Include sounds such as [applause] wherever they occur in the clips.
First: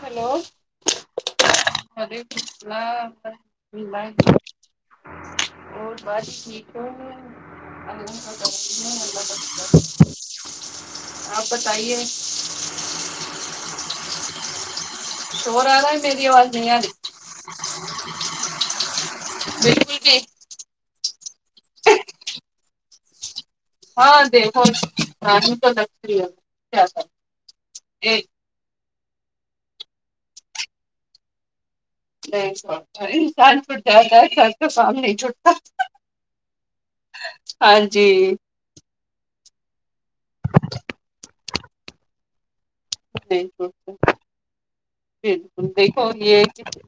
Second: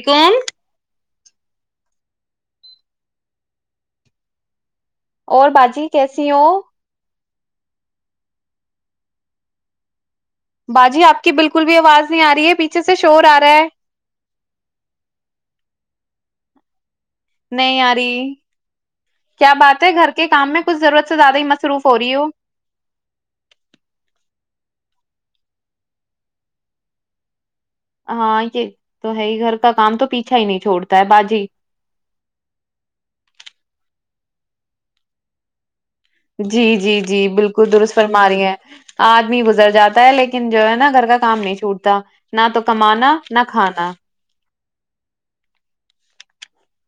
hello وعلیکم السلام و رحمۃ اللہ باجی اور بات کیسی ہو ٹھیک اللہ کا شکر ہے باجی آپ کی بالکل بھی آواز نہیں آ رہی ہے پیچھے سے شور آ رہا ہے شور آرہا ہے میری آواز نہیں آ رہی نہیں اری کیا بات ہے بالکل گھر بھی کے کام میں کچھ ضرورت سے زیادہ ہی مصروف ہو رہی ہو ہاں دیکھو رانی تو لگی ہے کر ایک ہاں یہ تو ہے ہی گھر کا کام تو پیچھا ہی نہیں چھوڑتا ہے باجی نہیں انسان چھٹ جاتا ہے گھر کا کام نہیں چھٹتا جی جی جی بالکل ہاں درست جی فرما رہی ہیں آدمی گزر جاتا ہے لیکن جو ہے نا گھر کا کام نہیں چھوٹتا نہ تو کمانا نہ بالکل کھانا دیکھو اور یہ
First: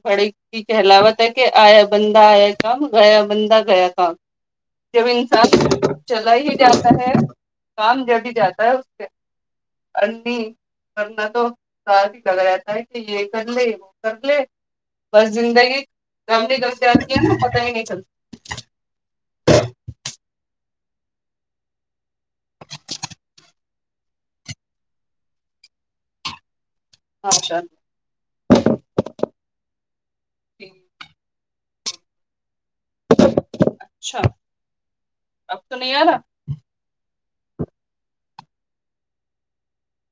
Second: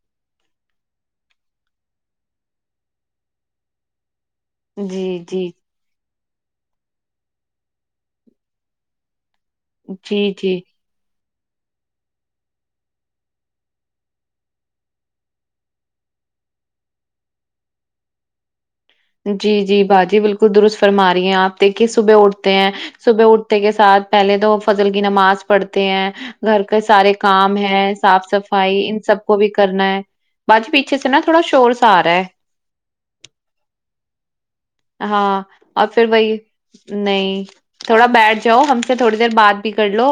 بڑی کی کہلاوت ہے کہ آیا بندہ آیا کام گیا بندہ گیا کام جب جی انسان جی چلا ہی جاتا ہے کام جب ہی جاتا ہے اس سے جی انٹی جی کرنا تو [unintelligible] ہی لگ رہتا ہے کہ یہ کر لے وہ کر لے بس زندگی گم گم سے آتی ہے پتہ ہی نہیں چلتا جی جی باجی بالکل درست فرما رہی ہیں آپ دیکھیے صبح اٹھتے ہیں صبح اٹھتے کے ساتھ پہلے تو فضل کی نماز پڑھتے ہیں گھر کے سارے ماشاء کام ہے اللہ صاف صفائی بھائی ان سب کو بھی کرنا ہے باجی پیچھے سے نا تھوڑا شور سا آ رہا ہے اچھا ہاں اب تو اور نہیں آ پھر رہا وہی نہیں تھوڑا بیٹھ جاؤ ہم سے تھوڑی دیر بات بھی کر لو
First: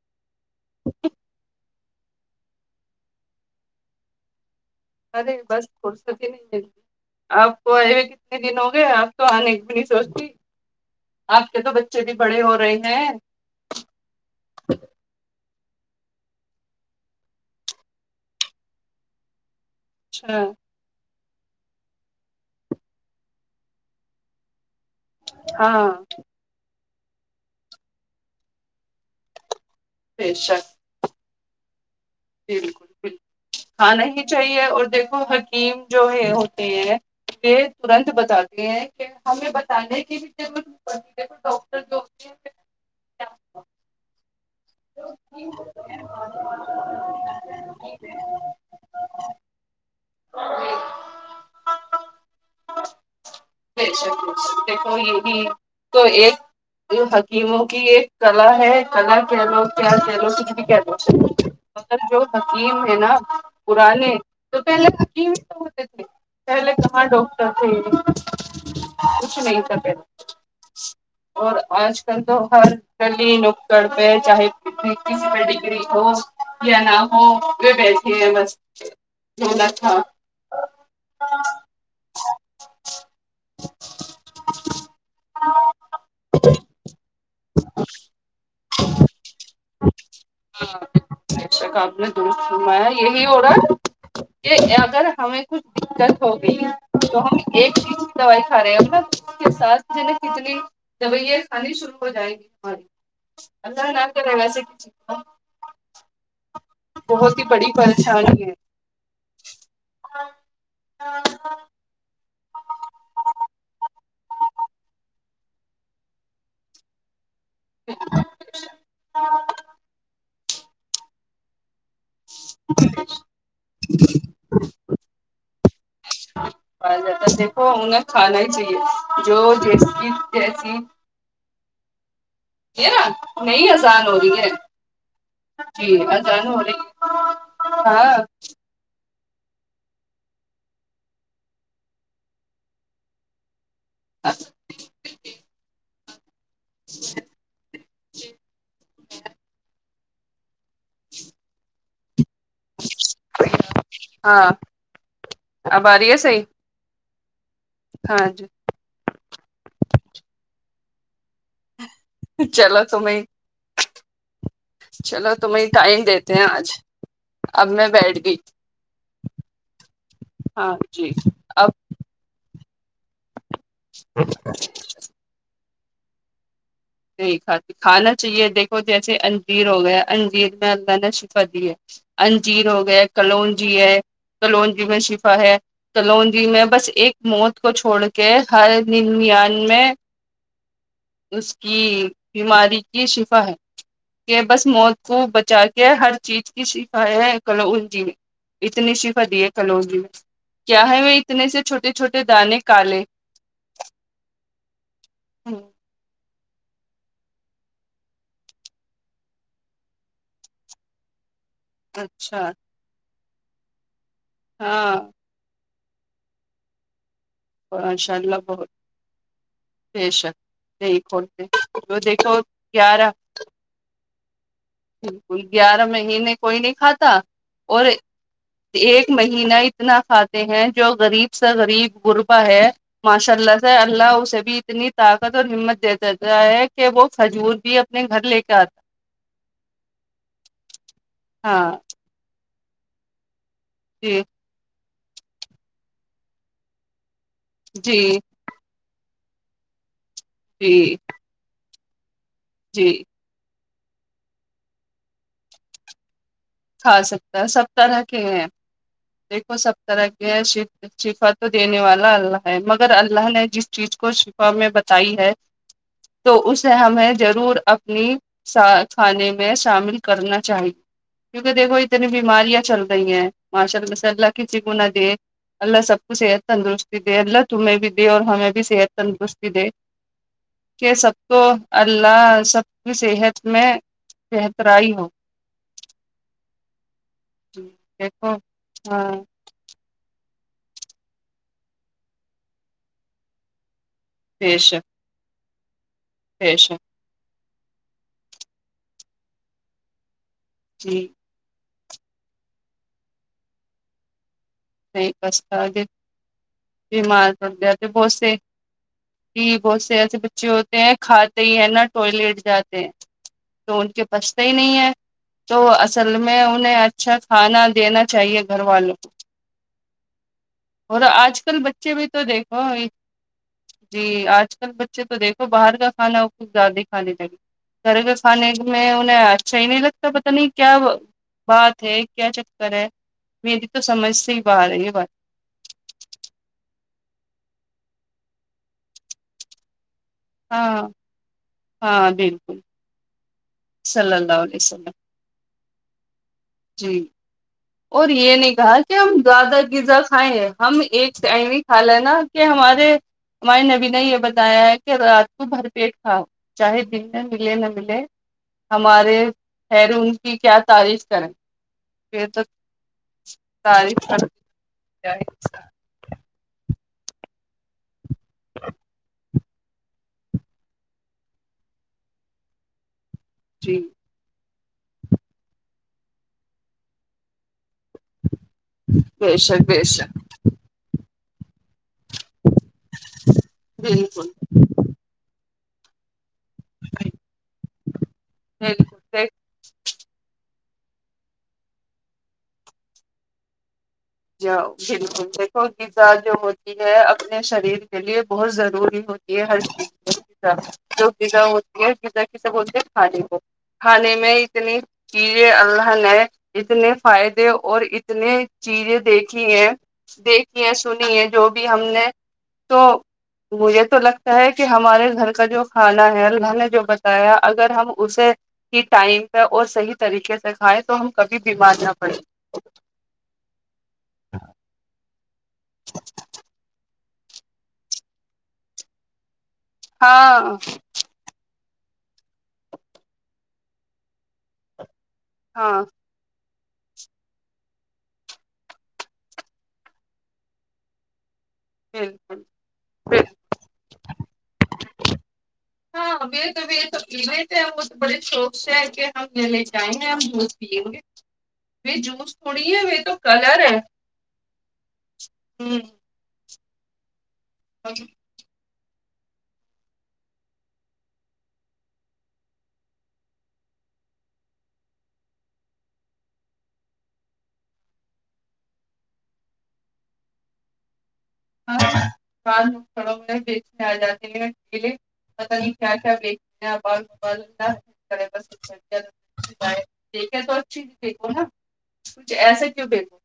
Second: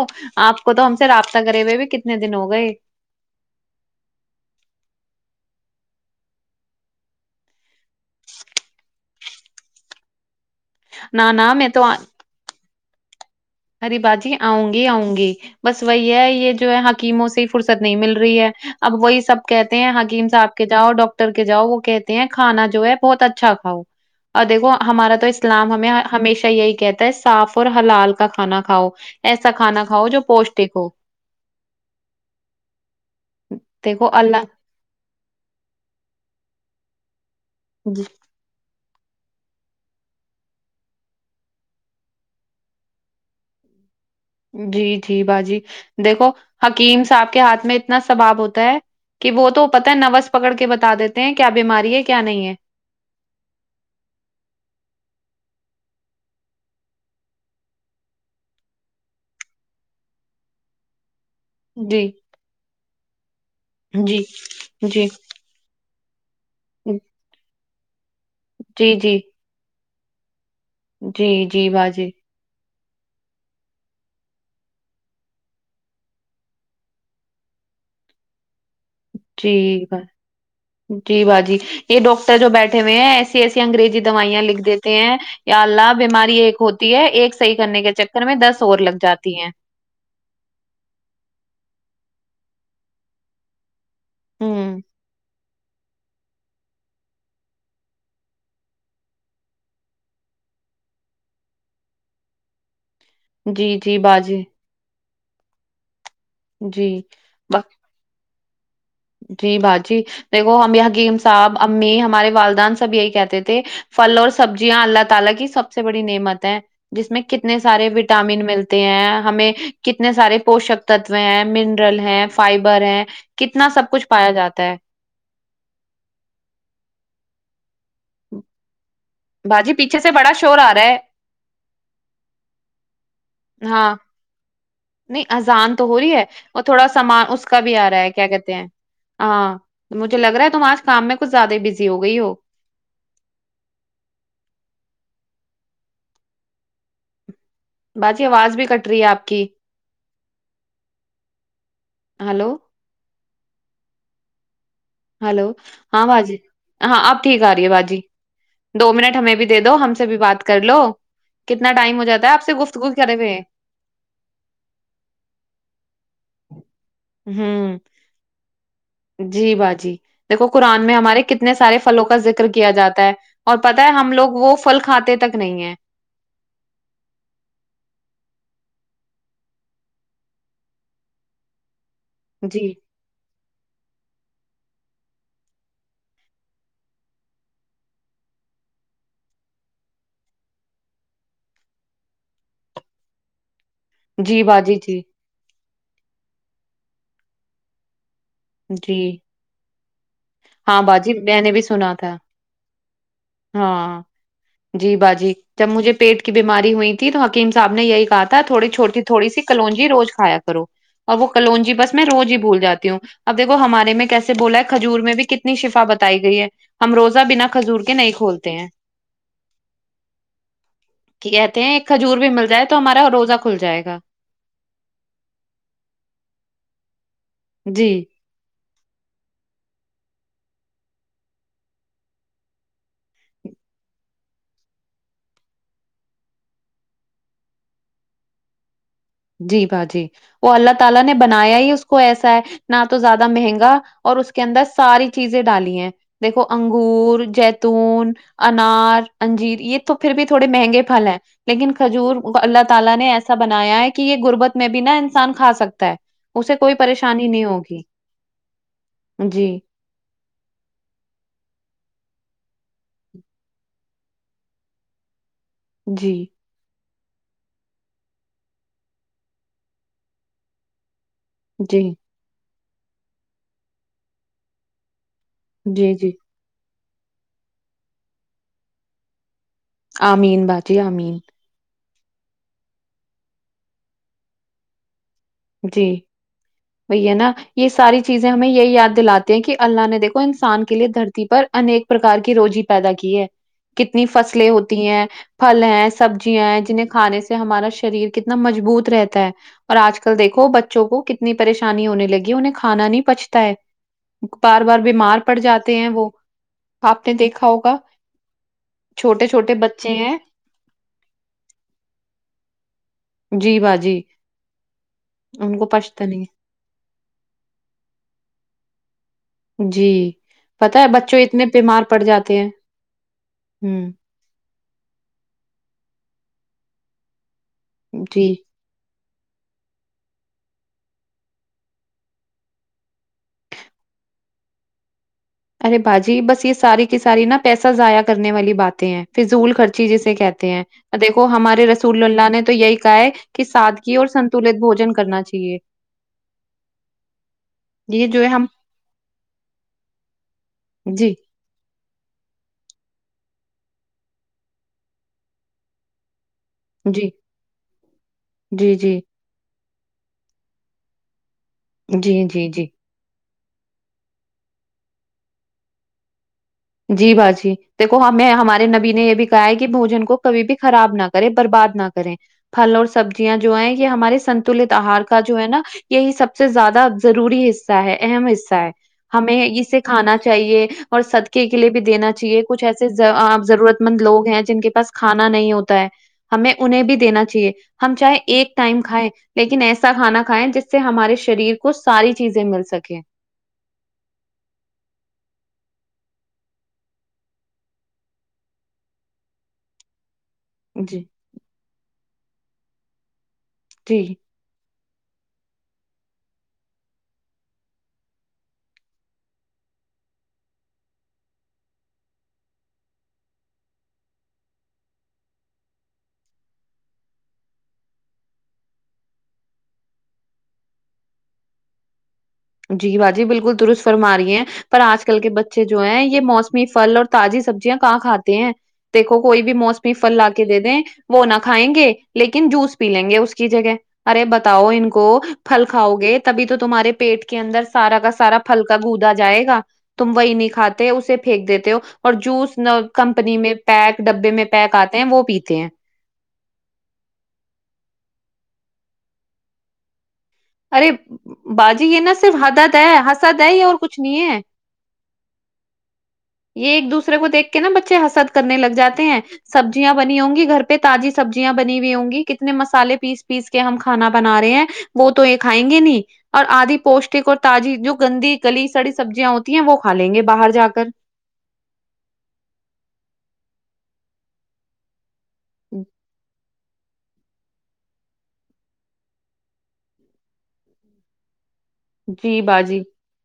آپ کو تو ہم سے رابطہ کرے ہوئے بھی کتنے دن ہو گئے ارے بس فرست ہے نئی ملتی آپ کو آئے ہوئے کتنے دن ہو گئے آپ تو آنے کی بھی نہیں سوچتی نہ آپ نہ کے میں تو بچے بھی بڑے ہو رہے ہیں اری باجی آؤں گی آؤں گی بس وہی ہے یہ جو ہے حکیموں سے فرصت نہیں مل رہی ہے اب وہی سب کہتے ہیں حکیم اچھا صاحب کے جاؤ ڈاکٹر کے جاؤ وہ کہتے ہیں کانا جو ہے بہت اچھا کھاؤ اور دیکو ہمارا تو اسلام ہاں ہمیں ہمیشہ یہی کہتا ہے صاف اور حلال کا کھانا کھاؤ ایسا کھانا کھاؤ جو بے شک پوشٹک ہو بالکل بالکل کھانا ہی دیکھو نہیں اللہ چاہیے اور دیکھو ہر حکیم جو ہے ہوتی ہیں یہ جی ترنت بتاتی ہیں ہمیں بتانے کی بھی ضرورت نہی پڑھتی دیکھو ڈاکٹر جو ہوتے ہے جی جی باجی دیکھو حکیم صاحب کے ہاتھ میں اتنا سبھاب ہوتا ہے کہ وہ تو پت ہے نوس پکڑ کے بتا دیتے ہیں کیا بیماری ہے کیا نہیں ہے بےشک بےشک دیکھو یہ بھی تو ایک حکیموں کی ایک کلا ہے کلا کہہ لو کیا کہہ لو کچھ بھی کہہ لو مگر جی جو حکیم ہے نہ پرانے جی تو پہلے جی حکیم ہی تو ہوتے تھے پہلے کہاں ڈاکٹر تھے جی جی کچھ نہیں تھا پہلے جی اور جی آج باجی کل تو ہر گلی نکڑ پہ چاہے کسی پہ ڈگری ہو یا نہ ہو یہ بیٹھے ہے بس [unintelligible] جی با جی یہ ڈاکٹر جو بیٹھے ہوئے ہیں ایسی ایسی انگریزی دوائیاں لکھ دیتے ہیں یا اللہ بیماری ایک ہوتی ہے ایک صحیح کرنے کے چکر میں دس اور لگ جاتی ہیں بےشک آپ نے دست فرمایا یہی ہو رہا ہے یہ ہوں اگر ہمیں کچھ دقت ہوگئی تو ہم ایک چیز کی دوائی کھا رہے ہیں نا اس کے ساتھ جو ہے نہ کتنی داوایاں کھانی شروع ہو جائے گی ہماری جی الله جی نا کرے باجی ایسے کوچ ہو جی بہت ہی با- بڑی پریشانی ہے جی باجی دیکھو ہمیں حکیم صاحب امی ہمارے والدیںن سب یہی کہتے تھے پھل اور سبزیاں اللہ تعالی کی سب سے بڑی نعمت ہیں جس میں کتنے سارے وٹامن ملتے ہیں ہمیں کتنے سارے پوشک تتو ہیں منرل ہے فائبر ہے کتنا سب کچھ پایا جاتا ہے [inaudible] دیکھو انھے کھانا ہی چاہیے جو باجی جیس پیچھے سے بڑا شور آ جیسی رہا ہے [unintelligible] نہیں ہاں آزان ہو رہی ہے نہیں اذان تو جی ہو رہی ہے آسان ہو اور رہی تھوڑا ہے، سامان اس کا بھی آ رہا ہے ہاں کیا کہتے ہیں ہاں مجھے لگ رہا ہے تم آج کام میں کچھ زیادہ ہی بزی ہو گئی ہو [inaudible] جی باجی آواز بھی کٹ رہی ہے آپ کی ہلو ہاں ہلو اب آ ہاں رہی ہے باجی صحیح ہاں اب ٹھیک آ رہی ہے باجی ہاں جی دو منٹ ہمیں بھی دے دو ہم سے بھی بات کر لو کتنا ٹائم ہو جاتا ہے آپسے چلو گفتگو کرے تمہیں تھے چلو تمہیں ٹائم دیتے ہیں آج اب ہوں میں بیٹھ گئی جی باجی دیکھو ہاں قرآن میں جی ہمارے کتنے اب سارے فھلوں کا ذکر کیا جاتا ہے اور پتا ہے ہم لوگ وہ فھل کھاتے تک نہیں ہے نہیں کھاتی کھانا چاہیے دیکھو جیسے انجیر ہو گیا انجیر میں اللہ نے شفا دی ہے انجیر جی ہو گیے کلون جی ہے کلون جی میں شفا ہے کلونجی میں بس ایک موت کو چھوڑ کے ہر ننیانوے اس یہ ایک بیماری کی شفا ہے یہ جی بس باجی موت جی کو بچاتی یہ ہر چیز کی شفا ہیں کلونجی میں اتنی جی شفا دی ہے کلونجی میں ہاں کیا ہے وہ باجی میں اتنے نے سے بھی چھوٹے سنا تھا چھوٹے دانے کالے ہاں جی باجی جب مجھے پیٹ کی بیماری ہوئی تھی تو حکیم صاحب نے یہی کہا تھا تھوڑی چھوٹی تھوڑی سی کلونجی روز کھایا کرو اور وہ کلونجی بس میں روز ہی اچھا بھول جاتی ہوں اب دیکو ہمارے میں کیسے بولا ہے ہاں کھجور میں بھی کتنے کتنا شفا بتائی گئی ہے ہم روزہ بنا کھجور کے نہیں ماشاء اللہ کھولتے ہیں بہت بے شک نہیں کہ کھولتے کہتے ہیں ایک جو کھجور بھی دیکھو مل جائے تو ہمارا گیارہ روزہ کھل جائے گا بالکل گیارہ مہینے کوئی نہیں کھاتا اور جی ایک مہینہ اتنا کھاتے ہیں جو غریب سے غریب غربا ہے ماشاء اللہ سے اللہ اسے بھی اتنی طاقت اور ہمت دے دیتا ہے کہ وہ کھجور بھی اب اپنے گھر لے کے آتا جی باجی وہ اللہ تعالی نے بنایا ہاں ہی اس کو ایسا ہے نہ تو زیادہ مہنگا اور جی اس کے اندر ساری چیزیں ڈالی ہیں دیکھو انگور جی جیتون انار انجیر یہ تو پھر بھی تھوڑے مہنگے جی پھل ہیں لیکن کھجور اللہ جی تعالی نےوایسے ایسا بنایا ہے کہ یہ غربت میں بھی نا انسان کھا سکتا ہے اسے کوئی کھا پریشانی سکتا نہیں ہے سب ہوگی طرح کے ہیں جی دیکھو سب طرح کے ہیں شف شفا تو دینے والا اللہ ہے مگر اللہ نے جس چیز کو شفا میں بتائی ہے جی تو اسے ہمیں ضرور اپنی سا کھانے میں شامل کرنا چاہیے کیونکہ دیکھو جی اتنی بیماریاں چل رہی ہیں ماشاء اللہ سے اللہ کسی کو نہ دیں اللہ جی سب جی کو صحت تندرست دے اللہ تمیں بھی دے اور ہمیں بھی صحت تندرستی دے آمین باجی کہ سب آمین کو اللہ سب کی صحت میں بہترائی ہو جی وہی ہے نا یہ ساری چیزیں دیکھو ہمیں یہی یاد ہاں دلاتے ہیں کہ اللہ نے دیکھو کو انسان کے لیے دھرتی پر انیک پرکار کی روزی پیدا کی ہے کتنی فصلیں پیش ہوتی ہیں پھل ہیں سبزیاں ہیں پیش جنہیں کھانے سے ہمارا شریر کتنا مجبوط رہتا ہے اور آج کل دیکھو بچوں کو جی کتنا اتنی پریشانی ہونے لگی ہے انہیں کھا نہیں پچتا ہے بار بار صحیح بیمار پڑ پستا جاتے کہ ہیں وہ آپ نے بیمار دیکھا پڑھ ہوگا جاتے ہے بہت سے چھوٹے چھوٹے کہ بچے بہت ہیں ایسے بچے ہوتے ہیں کھاتے ہی ہیں نا ٹوائلیٹ جاتے ہیں جی تو ان باجی کے پچھتے ہی نہیں ہے ان کو تو پچھتا اصل نہیں میں انہیں اچھا کھانا دینا چاہیے گھر والوں کو جی پتا ہے اور بچوں آج اتنے کل بیمار بچے پڑ بھی تو جاتے ہیں دیکھو ہوں جی آج کل بچے تو دیکھو باہر کا کھانا کچھ زیادہ ہی کھانے لگے گھر کے جی کھانے میں انہیں اچھا ہی نہیں لگتا پتا نہیں کیا بات ہے کیا چکر ہے میری تو سمجھ سے ہی باہر ہے یہ بات ارے باجی بس یہ ساری کی ساری نا پیسہ ضائع کرنے والی باتیں ہیں فضول خرچی جسے کہ تے ہیں ہاں دیکھو ہمارے رسول ہاں اللہ نے بالکل تو یہی کہا ہے کہ سادگی اور صلی اللہ سنتولت علیہ وسلم بوجن کرنا چاہیے جی اور جو ہے یہ ہم نہیں کہا کہ ہم زیادہ غذا کھائیں ہم جی ایک ٹائم حال ہے نا کہ ہمارے ہمارے نبی نے یہ بتایا ہے کہ رات کو بھر پیٹ کھاؤ چاہے جی دن میں ملے نہ ملے جی جی ہمارے خیر ان کی کیا تعریف کریں جی یہ تو جی جی ساری [inaudible] جی باجی دیکھو ہمیں ہمارے نبی نے یہ بھی گائے کے بوجن کو کبھی بھی خراب نہ کرے برباد نہ کریں پھل اور سبزیاں جو ہے جی یہ ہمارے سنتولت آہار کا جو ہے نا یہی سب سے زیادہ ضروری حص اہم حصہ ہے بے ہمیں شک اسے بے کھانا شک چاہیے اور صد قہ کے لیے بھی دینا چاہیے کچھ ایسے ضرورت مند لوگ بالکل ہیں جن کے پاس کھانا نہیں ہوتا ہے ہمیں انہیں بھی دینا چاہیے ہم چاہے ایک ٹائم کھایں بالکل لیکن ایسا کھانا کھائیں جس سے ہمارے شریر کو ساری چیزیں مل سکے ج بالکل دیکھو غذا جو ہوتی ہے اپنے شریر کے لیے بہت ضروری ہو یہ ہر چیزا جی جو غذا ہوتی ہے غذا کیسے بولتے ہیں کھانے کو جی کھانے میں اتنی چیزیں اللہ نے اتنے فائدے اور اتنے چیزیں دیکھی ہے دیکھی ہے سنی ہے جو بھی ہم نے تو مجھے تو لگتا ہے کہ ہمارے گھر کا جو کھانا ہے اللہ نے جو بتایا اگر ہم اسے کہ ٹائم پہ اور صحیح طریقے سے کھائیں تو ہم کبھی بیمار نہ پڑے جی باجی بالکل درست فرما رہی ہے پر آج کل کے بچے جو ہیں یہ موسمی پھل اور تازی سبزیاں کہاں کاتے ہیں دیکھو کوئی بھی موسمی فل لا کے ہاں دے دیں وہ نہ کھائیں گے لیکن جوس پی لیں گے اس کی جگہ ارے بتاؤ ان کو پھل ہاں کھاؤ گے تبھی تو تمہارے پیٹ کے اندر سارا کا سارا پھلکا گدا جائے گا تم وہی نہیں کھاتے اسے پھینک دیتے ہو اور بالکل جوس نہ کمپنی میں پیک ڈبے میں پیک آتے ہیں وہ پیتے ہیں ہاں [unintelligible] تو تھ وہ بڑے شوق سے ہے کہ ہم لے لے جائیں گے ہم ب ارے پیےگے باجی وہ یہ نا جوس صرف تھوڑی حدد ہے وہ تو حسد کلر یہ اور ہے کچھ نہیں ہے ہوں یہ ایک دوسرے کو دیکھ کے نا بچے حسد کرنے لگ جاتے ہیں سبزیاں بنی ہوں گی گھر پہ تازی سبزیاں بنی ہوئی ہوں گی کتنے مسالے پیس پیس کہ ہم کھانا بنا رہے ہیں وہ تو یہ کھائیں گے نہیں اور آدھی پوشٹک اور تازی جو گندی گلی سڑی سبزیاں ہوتی ہیں وہ کھا لیں گے باہر جا کر ہاںڑ بیچنے آ جاتے ہیں الے پت نہیں کیا کیا بیچ [inaudible] [unintelligible] دیکھے تو اچھی چیز دیکھو نا کچھ جی ایسے باجی کیوں دیکھو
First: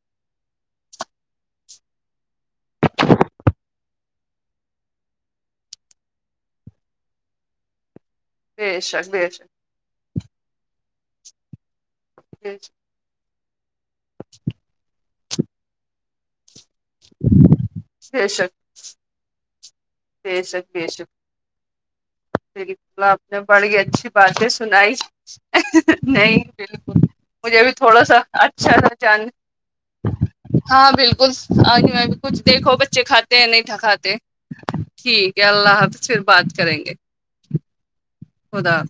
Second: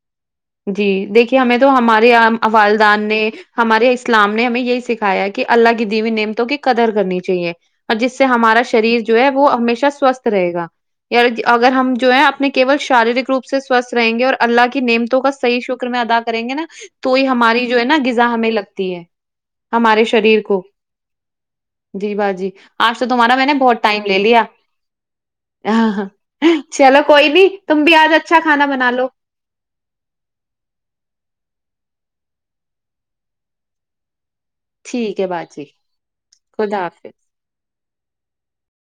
جی دیکھیے ہمیں تو ہمارے والدان نے ہمارے اسلام نے ہمیں یہی سکھایا کہ اللہ کی دی ہوئی نعمتوں کی قدر کرنی چاہیے اور جس سے ہمارا بے شریر شک جو ہے بے وہ شک ہمیشہ سوستھ رہے گا یا اگر ہم جو ہے اپنے بے شک کیول شارییرک روپ سے سوستھ رہیں گے اور اللہ کی نعمتوں کا صحیح شکر میں ادا کریں گے نا تو ہی ہماری جو ہے نا بے غذا ہمیں شک لگتی ہے ہمارے شریر بے کو شک بے شک جی باجی آج تو آپ تمہارا نے میں بڑی بہت ٹائم اچھی لے لیا باتیں سنائی نہیں چلو کوئی نہیں مجھے بھی تم تھوڑا آج سا کھانا اچھا بنا تھا لو جان ہاں بالکل آج میں بھی کچھ دیکھو بچے کھاتے ہیں یا نہیں کھاتے ہیں ٹھیک ہے اللہ حافظ پھر بات کریں خدا گے حافظ خدا